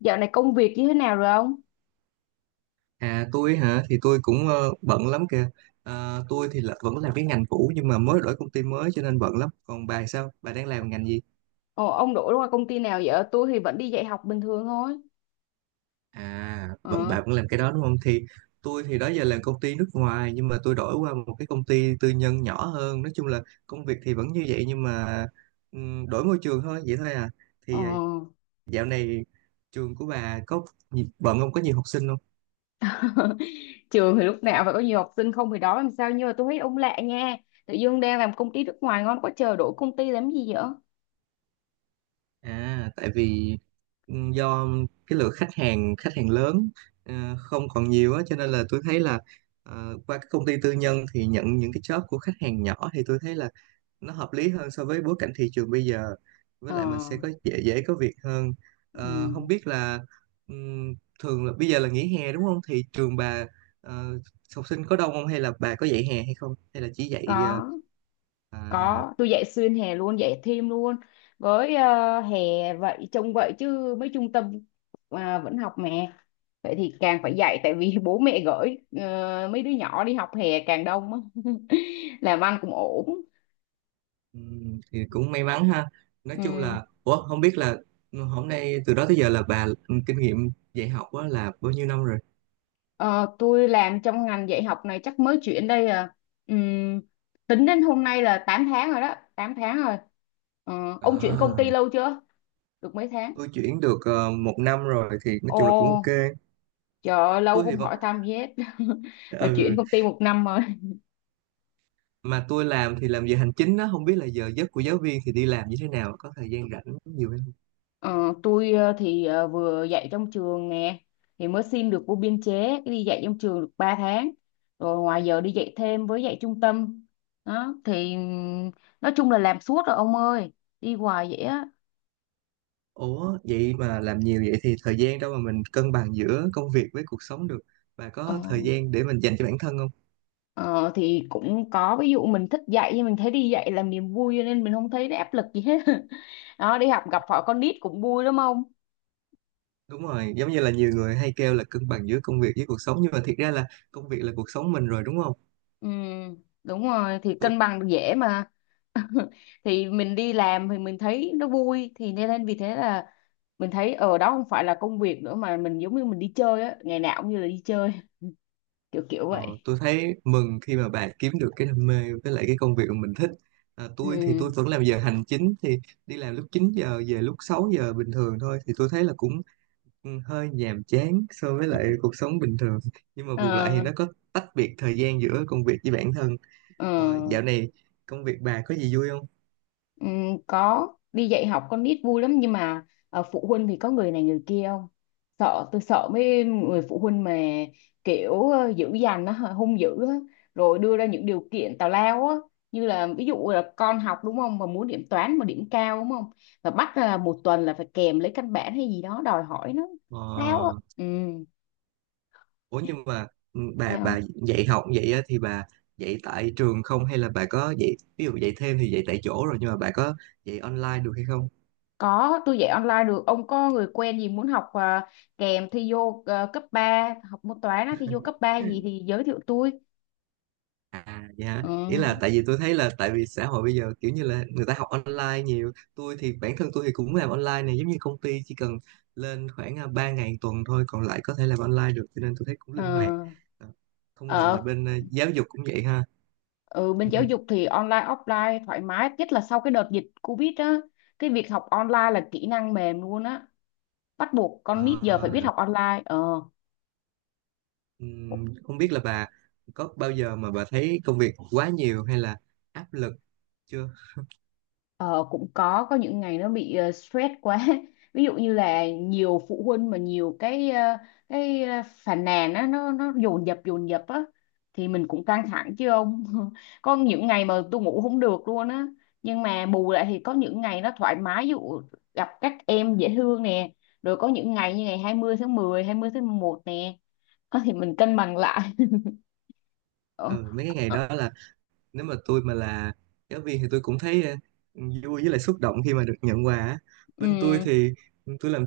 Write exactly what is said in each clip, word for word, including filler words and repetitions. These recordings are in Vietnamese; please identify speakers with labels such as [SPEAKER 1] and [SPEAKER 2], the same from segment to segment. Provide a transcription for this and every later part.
[SPEAKER 1] Dạo này công việc như thế nào rồi ông?
[SPEAKER 2] À tôi hả? Thì tôi cũng ờ, bận lắm kìa. Ờ, tôi thì là vẫn làm cái ngành cũ, nhưng mà mới đổi công ty mới cho nên bận lắm. Còn bà thì sao, bà đang làm ngành gì?
[SPEAKER 1] Ồ, ông đổi qua công ty nào vậy? Tôi thì vẫn đi dạy học bình thường thôi.
[SPEAKER 2] À, vẫn,
[SPEAKER 1] Ờ,
[SPEAKER 2] bà vẫn làm cái đó đúng không? Thì tôi thì đó giờ làm công ty nước ngoài, nhưng mà tôi đổi qua một cái công ty tư nhân nhỏ hơn. Nói chung là công việc thì vẫn như vậy, nhưng mà ừm, đổi môi trường thôi, vậy thôi à.
[SPEAKER 1] ờ.
[SPEAKER 2] Thì ờ, dạo này trường của bà có gì- bận không, có nhiều học sinh không?
[SPEAKER 1] Trường thì lúc nào phải có nhiều học sinh không thì đó làm sao, nhưng mà tôi thấy ông lạ nha. Tự dưng đang làm công ty nước ngoài ngon quá trời đổi công ty làm gì vậy?
[SPEAKER 2] À, tại vì ừ, do cái lượng khách hàng khách hàng lớn ờ, không còn nhiều á, cho nên là tôi thấy là ờ, qua các công ty tư nhân thì nhận những cái job của khách hàng nhỏ, thì tôi thấy là nó hợp lý hơn so với bối cảnh thị trường bây giờ. Với
[SPEAKER 1] Ờ,
[SPEAKER 2] lại mình sẽ có dễ dễ có việc hơn. Ờ, không
[SPEAKER 1] ừ.
[SPEAKER 2] biết là ừm, thường là bây giờ là nghỉ hè đúng không? Thì trường bà ờ, học sinh có đông không, hay là bà có dạy hè hay không? Hay là chỉ dạy ờ,
[SPEAKER 1] Có,
[SPEAKER 2] à.
[SPEAKER 1] có. Tôi dạy xuyên hè luôn, dạy thêm luôn. Với ờ, hè vậy, trông vậy chứ mấy trung tâm à, vẫn học mà. Vậy thì càng phải dạy tại vì bố mẹ gửi ờ, mấy đứa nhỏ đi học hè càng đông á. Làm ăn cũng ổn.
[SPEAKER 2] Ừ, thì cũng may mắn ha. Nói chung
[SPEAKER 1] Ừm,
[SPEAKER 2] là, ủa không biết là hôm nay từ đó tới giờ là bà, ừ, kinh nghiệm dạy học á là bao nhiêu năm rồi?
[SPEAKER 1] ờ, tôi làm trong ngành dạy học này chắc mới chuyển đây à. Ừm, tính đến hôm nay là tám tháng rồi đó, tám tháng rồi. Ờ, ông chuyển công ty
[SPEAKER 2] À,
[SPEAKER 1] lâu chưa, được mấy tháng?
[SPEAKER 2] tôi chuyển được ờ, một năm rồi, thì nói
[SPEAKER 1] Ồ,
[SPEAKER 2] chung là cũng ok.
[SPEAKER 1] trời ơi, lâu
[SPEAKER 2] Tôi thì
[SPEAKER 1] không
[SPEAKER 2] vẫn,
[SPEAKER 1] hỏi thăm gì hết. Mà chuyển
[SPEAKER 2] ừ,
[SPEAKER 1] công ty một năm rồi.
[SPEAKER 2] mà tôi làm thì làm giờ hành chính á, không biết là giờ giấc của giáo viên thì đi làm như thế nào, có thời gian rảnh nhiều hay không?
[SPEAKER 1] Ờ, tôi ờ, thì ờ, vừa dạy trong trường nè, thì mới xin được vô biên chế đi dạy trong trường được ba tháng, rồi ngoài giờ đi dạy thêm với dạy trung tâm đó thì ừm, nói chung là làm suốt rồi ông ơi, đi hoài vậy á.
[SPEAKER 2] Ủa vậy mà làm nhiều vậy thì thời gian đâu mà mình cân bằng giữa công việc với cuộc sống được? Bà
[SPEAKER 1] ờ,
[SPEAKER 2] có thời gian để mình dành cho bản thân không?
[SPEAKER 1] ờ, thì cũng có, ví dụ mình thích dạy, nhưng mình thấy đi dạy làm niềm vui cho nên mình không thấy nó áp lực gì hết. Đó, đi học gặp họ con nít cũng vui lắm không.
[SPEAKER 2] Đúng rồi, giống như là nhiều người hay kêu là cân bằng giữa công việc với cuộc sống, nhưng mà thiệt ra là công việc là cuộc sống mình rồi đúng không?
[SPEAKER 1] Ừ, đúng rồi, thì
[SPEAKER 2] Tôi,
[SPEAKER 1] cân bằng dễ mà. Thì mình đi làm thì mình thấy nó vui, thì nên nên vì thế là mình thấy ở đó không phải là công việc nữa, mà mình giống như mình đi chơi á, ngày nào cũng như là đi chơi. kiểu kiểu
[SPEAKER 2] ờ,
[SPEAKER 1] vậy.
[SPEAKER 2] tôi thấy mừng khi mà bạn kiếm được cái đam mê với lại cái công việc mà mình thích. À, tôi thì
[SPEAKER 1] Ừ.
[SPEAKER 2] tôi vẫn làm giờ hành chính, thì đi làm lúc chín giờ, về lúc sáu giờ bình thường thôi, thì tôi thấy là cũng ừ, hơi nhàm chán so với lại cuộc sống bình thường. Nhưng mà bù lại thì
[SPEAKER 1] Ờ.
[SPEAKER 2] nó có tách biệt thời gian giữa công việc với bản thân.
[SPEAKER 1] Ờ.
[SPEAKER 2] Ờ, dạo này công việc bà có gì vui không?
[SPEAKER 1] Ừ, có, đi dạy học con nít vui lắm, nhưng mà ờ, phụ huynh thì có người này người kia không. Sợ, tôi sợ mấy người phụ huynh mà kiểu ờ, dữ dằn á, hung dữ á, rồi đưa ra những điều kiện tào lao á, như là ví dụ là con học đúng không, mà muốn điểm toán mà điểm cao đúng không, và bắt là một tuần là phải kèm lấy căn bản hay gì đó, đòi hỏi nó
[SPEAKER 2] Ờ.
[SPEAKER 1] lao á. Ừ.
[SPEAKER 2] Ủa nhưng mà ừ, bà
[SPEAKER 1] Dạ.
[SPEAKER 2] bà dạy học vậy á, thì bà dạy tại trường không hay là bà có dạy, ví dụ dạy thêm thì dạy tại chỗ rồi, nhưng mà bà có dạy online được hay không?
[SPEAKER 1] Có, tôi dạy online được. Ông có người quen gì muốn học à, kèm thi vô à, cấp ba học môn toán á, thi vô cấp ba gì thì giới thiệu tôi.
[SPEAKER 2] À dạ,
[SPEAKER 1] Ừ.
[SPEAKER 2] ý là tại vì tôi thấy là tại vì xã hội bây giờ kiểu như là người ta học online nhiều, tôi thì bản thân tôi thì cũng làm online này, giống như công ty chỉ cần lên khoảng à, ba ngày một tuần thôi, còn lại có thể làm online được, cho nên tôi thấy cũng
[SPEAKER 1] Ờ.
[SPEAKER 2] linh hoạt. Ờ, không ngờ là
[SPEAKER 1] Ờ.
[SPEAKER 2] bên ờ, giáo dục cũng vậy ha.
[SPEAKER 1] ừ, Bên giáo dục thì online, offline thoải mái. Nhất là sau cái đợt dịch Covid á, cái việc học online là kỹ năng mềm luôn á. Bắt buộc con nít giờ phải biết
[SPEAKER 2] Ờ.
[SPEAKER 1] học online. Ờ.
[SPEAKER 2] Ừm, không biết là bà có bao giờ mà bà thấy công việc quá nhiều hay là áp lực chưa?
[SPEAKER 1] Ờ, cũng có có những ngày nó bị ờ, stress quá. Ví dụ như là nhiều phụ huynh mà nhiều cái ờ, cái ờ, phàn nàn á, nó nó dồn dập dồn dập á, thì mình cũng căng thẳng chứ ông. Có những ngày mà tôi ngủ không được luôn á, nhưng mà bù lại thì có những ngày nó thoải mái, ví dụ gặp các em dễ thương nè, rồi có những ngày như ngày hai mươi tháng mười, hai mươi tháng mười một nè. Ờ, thì mình cân bằng lại. Ờ.
[SPEAKER 2] Ừ, mấy cái ngày
[SPEAKER 1] Ờ.
[SPEAKER 2] đó là nếu mà tôi mà là giáo viên thì tôi cũng thấy ờ, vui với lại xúc động khi mà được nhận quà á. Bên tôi
[SPEAKER 1] Ừ.
[SPEAKER 2] thì tôi làm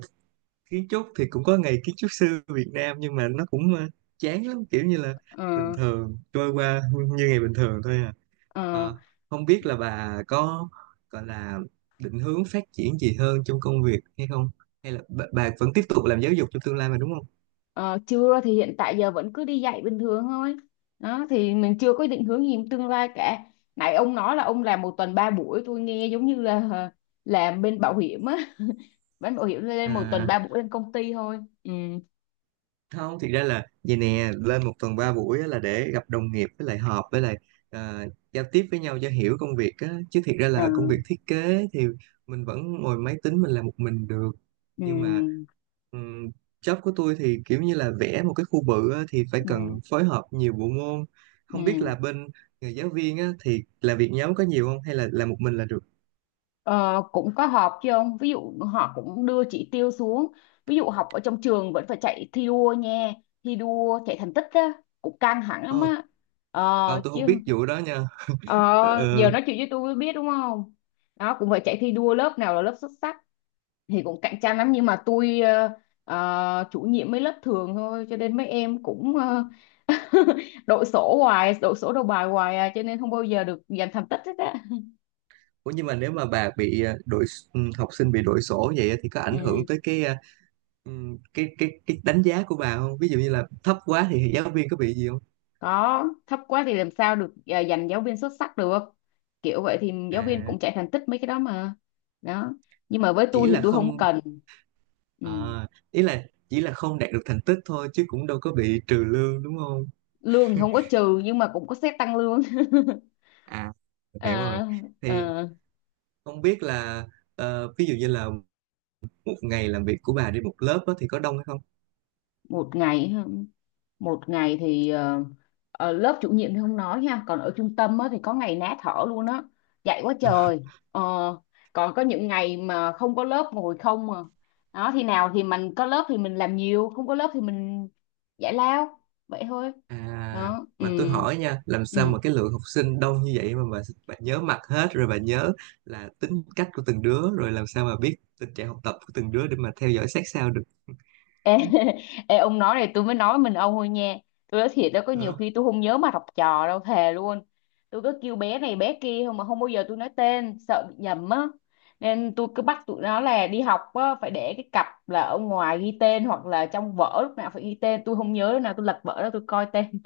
[SPEAKER 2] kiến trúc, thì cũng có ngày kiến trúc sư Việt Nam, nhưng mà nó cũng ờ, chán lắm, kiểu như là
[SPEAKER 1] Ờ.
[SPEAKER 2] bình thường, trôi qua như ngày bình thường thôi à.
[SPEAKER 1] Ờ.
[SPEAKER 2] Ờ, không biết là bà có gọi là định hướng phát triển gì hơn trong công việc hay không? Hay là bà, bà vẫn tiếp tục làm giáo dục trong tương lai mà đúng không?
[SPEAKER 1] Ờ, chưa, thì hiện tại giờ vẫn cứ đi dạy bình thường thôi đó, thì mình chưa có định hướng gì trong tương lai cả. Nãy ông nói là ông làm một tuần ba buổi, tôi nghe giống như là ờ, làm bên bảo hiểm á. Bên bảo hiểm lên một tuần
[SPEAKER 2] À,
[SPEAKER 1] ba buổi lên công ty thôi. Ừ.
[SPEAKER 2] không, thực ra là vậy nè, lên một tuần ba buổi á là để gặp đồng nghiệp với lại họp, với lại ờ, giao tiếp với nhau cho hiểu công việc á, chứ thiệt ra
[SPEAKER 1] Ờ.
[SPEAKER 2] là công việc thiết kế thì mình vẫn ngồi máy tính mình làm một mình được.
[SPEAKER 1] Ừ.
[SPEAKER 2] Nhưng mà ừm, job của tôi thì kiểu như là vẽ một cái khu bự á, thì phải
[SPEAKER 1] Ừ.
[SPEAKER 2] cần phối hợp nhiều bộ môn. Không biết
[SPEAKER 1] Ừ.
[SPEAKER 2] là bên người giáo viên á, thì làm việc nhóm có nhiều không hay là làm một mình là được?
[SPEAKER 1] Ờ, cũng có họp chứ ông, ví dụ họ cũng đưa chỉ tiêu xuống, ví dụ học ở trong trường vẫn phải chạy thi đua nha, thi đua chạy thành tích á, cũng căng thẳng lắm
[SPEAKER 2] Ồ,
[SPEAKER 1] á. Ờ
[SPEAKER 2] ờ, tôi không
[SPEAKER 1] chứ.
[SPEAKER 2] biết vụ đó nha.
[SPEAKER 1] ờ,
[SPEAKER 2] Ờ,
[SPEAKER 1] Giờ
[SPEAKER 2] ờ.
[SPEAKER 1] nói chuyện với tôi mới biết đúng không. Đó, cũng phải chạy thi đua lớp nào là lớp xuất sắc, thì cũng cạnh tranh lắm, nhưng mà tôi ờ, ờ, chủ nhiệm mấy lớp thường thôi cho nên mấy em cũng ờ, đội sổ hoài, đội sổ đầu bài hoài à, cho nên không bao giờ được giành thành tích hết á.
[SPEAKER 2] Ủa nhưng mà nếu mà bà bị ờ, đội s- ừ, học sinh bị đội sổ vậy á, thì có ảnh
[SPEAKER 1] Ừ.
[SPEAKER 2] hưởng tới cái ờ, ừ, cái cái cái đánh giá của bà không? Ví dụ như là thấp quá thì giáo viên có bị gì không?
[SPEAKER 1] Có, thấp quá thì làm sao được à, giành giáo viên xuất sắc được, kiểu vậy thì giáo viên
[SPEAKER 2] À,
[SPEAKER 1] cũng chạy thành tích mấy cái đó mà. Đó, nhưng mà với
[SPEAKER 2] chỉ
[SPEAKER 1] tôi thì
[SPEAKER 2] là
[SPEAKER 1] tôi không
[SPEAKER 2] không,
[SPEAKER 1] cần. Ừ.
[SPEAKER 2] à, ý là chỉ là không đạt được thành tích thôi chứ cũng đâu có bị trừ lương đúng không?
[SPEAKER 1] Lương thì không có trừ, nhưng mà cũng có xét tăng lương.
[SPEAKER 2] À, mình hiểu rồi.
[SPEAKER 1] À.
[SPEAKER 2] Thì
[SPEAKER 1] À,
[SPEAKER 2] không biết là ờ, ví dụ như là một ngày làm việc của bà đi một lớp á, thì có đông hay không?
[SPEAKER 1] một ngày, một ngày thì ờ, ở lớp chủ nhiệm thì không nói nha, còn ở trung tâm á, thì có ngày ná thở luôn á, dạy quá trời. Ờ, còn có những ngày mà không có lớp ngồi không mà. Đó thì nào thì mình có lớp thì mình làm nhiều, không có lớp thì mình giải lao, vậy thôi.
[SPEAKER 2] À,
[SPEAKER 1] Đó. Ừ.
[SPEAKER 2] mà tôi hỏi nha, làm
[SPEAKER 1] Ừ.
[SPEAKER 2] sao mà cái lượng học sinh đông như vậy mà bà, bà nhớ mặt hết rồi, bà nhớ là tính cách của từng đứa, rồi làm sao mà biết tình trạng học tập của từng đứa để mà theo dõi sát sao
[SPEAKER 1] Ê. Ê, ông nói này tôi mới nói mình ông thôi nha, tôi nói thiệt đó, có nhiều khi
[SPEAKER 2] được.
[SPEAKER 1] tôi không nhớ mặt học trò đâu, thề luôn. Tôi cứ kêu bé này bé kia thôi mà không bao giờ tôi nói tên, sợ bị nhầm á. Nên tôi cứ bắt tụi nó là đi học á, phải để cái cặp là ở ngoài ghi tên, hoặc là trong vở lúc nào phải ghi tên, tôi không nhớ, lúc nào tôi lật vở đó tôi coi tên.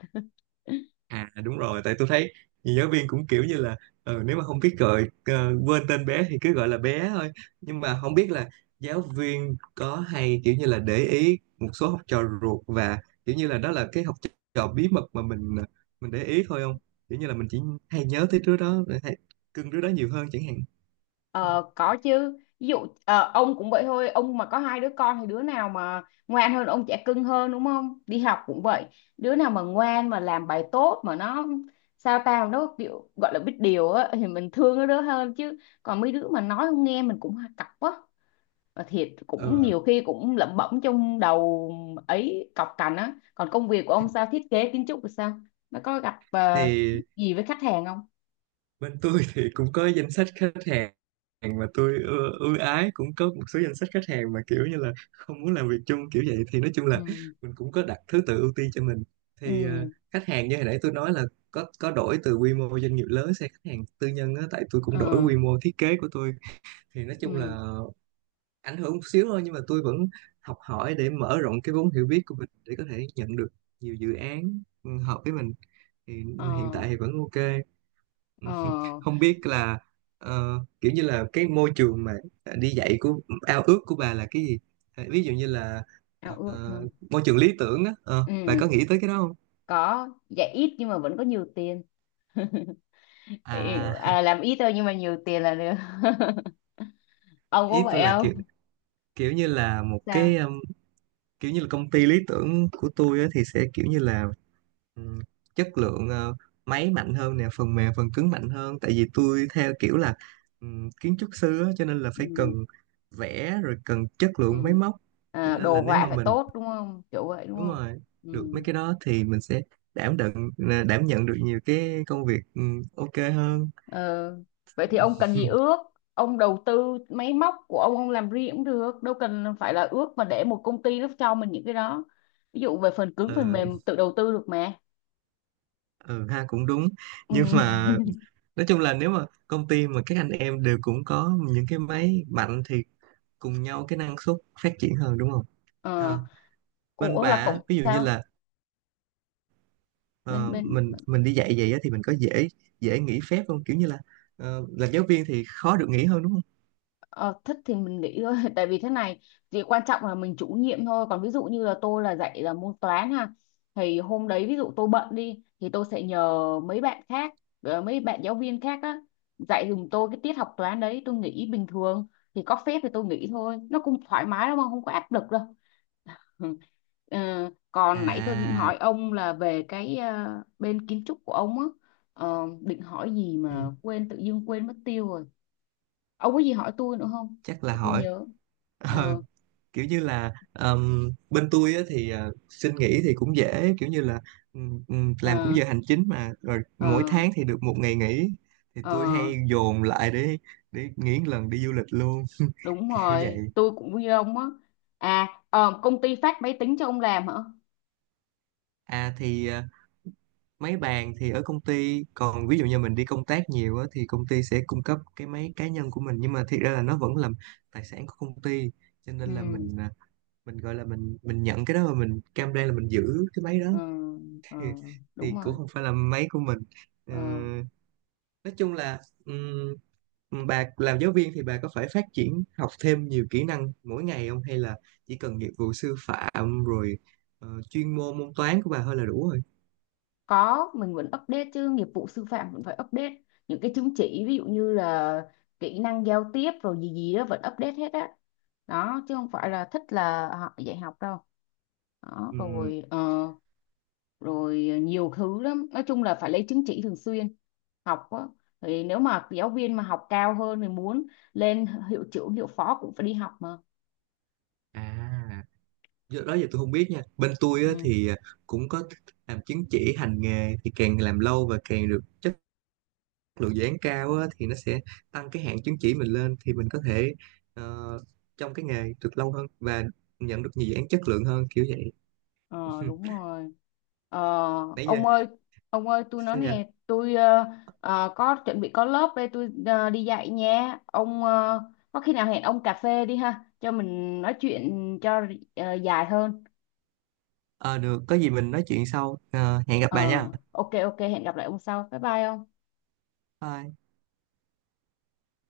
[SPEAKER 2] À đúng rồi, tại tôi thấy nhiều giáo viên cũng kiểu như là ờ, nếu mà không biết gọi, ờ, quên tên bé thì cứ gọi là bé thôi. Nhưng mà không biết là giáo viên có hay kiểu như là để ý một số học trò ruột, và kiểu như là đó là cái học trò bí mật mà mình ờ, mình để ý thôi không? Kiểu như là mình chỉ hay nhớ tới đứa đó, hay cưng đứa đó nhiều hơn chẳng hạn.
[SPEAKER 1] Ờ, có chứ, ví dụ ờ, ông cũng vậy thôi, ông mà có hai đứa con thì đứa nào mà ngoan hơn ông trẻ cưng hơn đúng không, đi học cũng vậy, đứa nào mà ngoan mà làm bài tốt mà nó sao tao nó kiểu gọi là biết điều á thì mình thương nó đứa hơn chứ, còn mấy đứa mà nói không nghe mình cũng cọc á, mà thiệt cũng
[SPEAKER 2] Ờ
[SPEAKER 1] nhiều khi cũng lẩm bẩm trong đầu ấy, cọc cành á. Còn công việc của ông sao, thiết kế kiến trúc thì sao, nó có gặp ờ,
[SPEAKER 2] thì
[SPEAKER 1] gì với khách hàng không?
[SPEAKER 2] bên tôi thì cũng có danh sách khách hàng mà tôi ưa, ưa ái. Cũng có một số danh sách khách hàng mà kiểu như là không muốn làm việc chung kiểu vậy, thì nói chung
[SPEAKER 1] Ừ.
[SPEAKER 2] là mình cũng có đặt thứ tự ưu tiên cho mình. Thì ờ,
[SPEAKER 1] Ừ.
[SPEAKER 2] khách hàng như hồi nãy tôi nói là có có đổi từ quy mô doanh nghiệp lớn sang khách hàng tư nhân á, tại tôi cũng đổi
[SPEAKER 1] Ừ.
[SPEAKER 2] quy mô thiết kế của tôi, thì nói chung
[SPEAKER 1] Ừ.
[SPEAKER 2] là ảnh hưởng một xíu thôi, nhưng mà tôi vẫn học hỏi để mở rộng cái vốn hiểu biết của mình để có thể nhận được nhiều dự án ừ, hợp với mình. Thì
[SPEAKER 1] Ờ.
[SPEAKER 2] hiện tại thì vẫn ok.
[SPEAKER 1] Ờ,
[SPEAKER 2] Không biết là ờ, kiểu như là cái môi trường mà đi dạy của, ao ước của bà là cái gì? À, ví dụ như là ờ,
[SPEAKER 1] ao ước hơn.
[SPEAKER 2] môi trường lý tưởng á, ờ, bà
[SPEAKER 1] Ừ,
[SPEAKER 2] có nghĩ tới cái đó không?
[SPEAKER 1] có, dạ ít nhưng mà vẫn có nhiều tiền. Ý-
[SPEAKER 2] À.
[SPEAKER 1] à, làm ít thôi nhưng mà nhiều tiền là được. Ông có
[SPEAKER 2] Ý
[SPEAKER 1] vậy
[SPEAKER 2] tôi là kiểu,
[SPEAKER 1] không?
[SPEAKER 2] kiểu như là một
[SPEAKER 1] Sao?
[SPEAKER 2] cái um, kiểu như là công ty lý tưởng của tôi á, thì sẽ kiểu như là um, chất lượng, ờ, máy mạnh hơn nè, phần mềm phần cứng mạnh hơn, tại vì tôi theo kiểu là um, kiến trúc sư á, cho nên là phải cần
[SPEAKER 1] Ừ.
[SPEAKER 2] vẽ, rồi cần chất lượng máy
[SPEAKER 1] Ừ.
[SPEAKER 2] móc, cho
[SPEAKER 1] À,
[SPEAKER 2] nên là
[SPEAKER 1] đồ
[SPEAKER 2] nếu
[SPEAKER 1] họa
[SPEAKER 2] mà
[SPEAKER 1] phải
[SPEAKER 2] mình,
[SPEAKER 1] tốt đúng không? Kiểu vậy đúng
[SPEAKER 2] đúng
[SPEAKER 1] không?
[SPEAKER 2] rồi,
[SPEAKER 1] Ừ.
[SPEAKER 2] được mấy cái đó thì mình sẽ đảm đựng, đảm nhận được nhiều cái công việc, ừ, ok hơn.
[SPEAKER 1] Ờ, vậy thì ông cần gì ước? Ông đầu tư máy móc của ông ông làm riêng cũng được, đâu cần phải là ước mà để một công ty nó cho mình những cái đó. Ví dụ về phần cứng phần
[SPEAKER 2] ừ,
[SPEAKER 1] mềm tự đầu tư được mà.
[SPEAKER 2] ừ ha, cũng đúng.
[SPEAKER 1] Ừ.
[SPEAKER 2] Nhưng mà nói chung là nếu mà công ty mà các anh em đều cũng có những cái máy mạnh thì cùng nhau cái năng suất phát triển hơn đúng không? À,
[SPEAKER 1] Ờ,
[SPEAKER 2] bên
[SPEAKER 1] ủa
[SPEAKER 2] bà
[SPEAKER 1] là
[SPEAKER 2] á,
[SPEAKER 1] cũng
[SPEAKER 2] ví dụ như
[SPEAKER 1] sao?
[SPEAKER 2] là
[SPEAKER 1] Bên
[SPEAKER 2] ờ,
[SPEAKER 1] bên
[SPEAKER 2] mình mình đi dạy vậy á, thì mình có dễ dễ nghỉ phép không, kiểu như là ờ, làm giáo viên thì khó được nghỉ hơn đúng không?
[SPEAKER 1] ờ, thích thì mình nghĩ thôi. Tại vì thế này thì quan trọng là mình chủ nhiệm thôi, còn ví dụ như là tôi là dạy là môn toán ha, thì hôm đấy ví dụ tôi bận đi thì tôi sẽ nhờ mấy bạn khác, ờ, mấy bạn giáo viên khác á, dạy dùm tôi cái tiết học toán đấy, tôi nghỉ bình thường, thì có phép thì tôi nghỉ thôi, nó cũng thoải mái lắm mà không có áp lực đâu. Ừ. Ờ, còn nãy tôi định
[SPEAKER 2] À,
[SPEAKER 1] hỏi ông là về cái ờ, bên kiến trúc của ông á. Ờ, định hỏi gì
[SPEAKER 2] ừ,
[SPEAKER 1] mà quên, tự dưng quên mất tiêu rồi. Ông có gì hỏi tôi nữa không,
[SPEAKER 2] chắc là
[SPEAKER 1] để tôi
[SPEAKER 2] hỏi.
[SPEAKER 1] nhớ. Ờ.
[SPEAKER 2] Kiểu như là ờm, bên tôi á, thì ờ, xin nghỉ thì cũng dễ, kiểu như là ừm, ừm, làm cũng
[SPEAKER 1] Ờ.
[SPEAKER 2] giờ hành chính mà, rồi
[SPEAKER 1] Ờ.
[SPEAKER 2] mỗi tháng thì được một ngày nghỉ, thì
[SPEAKER 1] Ờ.
[SPEAKER 2] tôi hay dồn lại để để nghỉ một lần đi du lịch luôn.
[SPEAKER 1] Đúng
[SPEAKER 2] Kiểu vậy.
[SPEAKER 1] rồi, tôi cũng như ông á. À ờ, công ty phát máy tính cho ông làm hả?
[SPEAKER 2] À thì ờ, máy bàn thì ở công ty, còn ví dụ như mình đi công tác nhiều á, thì công ty sẽ cung cấp cái máy cá nhân của mình, nhưng mà thiệt ra là nó vẫn là tài sản của công ty, cho
[SPEAKER 1] Ừ.
[SPEAKER 2] nên là mình, à, mình gọi là mình, mình nhận cái đó và mình cam đoan là mình giữ cái máy đó,
[SPEAKER 1] Ờ. Ờ, đúng
[SPEAKER 2] thì cũng
[SPEAKER 1] rồi.
[SPEAKER 2] không phải là máy của mình. Ờ,
[SPEAKER 1] Ờ.
[SPEAKER 2] nói chung là, ừm, bà làm giáo viên thì bà có phải phát triển học thêm nhiều kỹ năng mỗi ngày không, hay là chỉ cần nghiệp vụ sư phạm rồi ờ, chuyên môn môn toán của bà thôi là đủ rồi?
[SPEAKER 1] Có, mình vẫn update chứ, nghiệp vụ sư phạm vẫn phải update những cái chứng chỉ, ví dụ như là kỹ năng giao tiếp rồi gì gì đó vẫn update hết á. Đó, chứ không phải là thích là họ dạy học đâu. Đó
[SPEAKER 2] Ừm,
[SPEAKER 1] rồi ờ, rồi ờ, nhiều thứ lắm, nói chung là phải lấy chứng chỉ thường xuyên, học á. Thì nếu mà giáo viên mà học cao hơn thì muốn lên hiệu trưởng hiệu phó cũng phải đi học mà.
[SPEAKER 2] à do đó giờ tôi không biết nha, bên tôi á,
[SPEAKER 1] Ừ.
[SPEAKER 2] thì cũng có làm chứng chỉ hành nghề, thì càng làm lâu và càng được lượng dự án cao á, thì nó sẽ tăng cái hạn chứng chỉ mình lên, thì mình có thể ờ, trong cái nghề được lâu hơn và nhận được nhiều dự án chất lượng hơn kiểu vậy.
[SPEAKER 1] ờ, Đúng rồi. Ờ,
[SPEAKER 2] Nãy giờ,
[SPEAKER 1] ông ơi, ông ơi tôi nói
[SPEAKER 2] sao vậy?
[SPEAKER 1] nè, tôi ờ, ờ, có chuẩn bị có lớp đây, tôi ờ, đi dạy nha ông, ờ, có khi nào hẹn ông cà phê đi ha cho mình nói chuyện cho ờ, dài hơn.
[SPEAKER 2] Ờ, được, có gì mình nói chuyện sau. Ờ, hẹn gặp bà
[SPEAKER 1] Ờ,
[SPEAKER 2] nha.
[SPEAKER 1] ok ok hẹn gặp lại ông sau, bye bye ông.
[SPEAKER 2] Bye.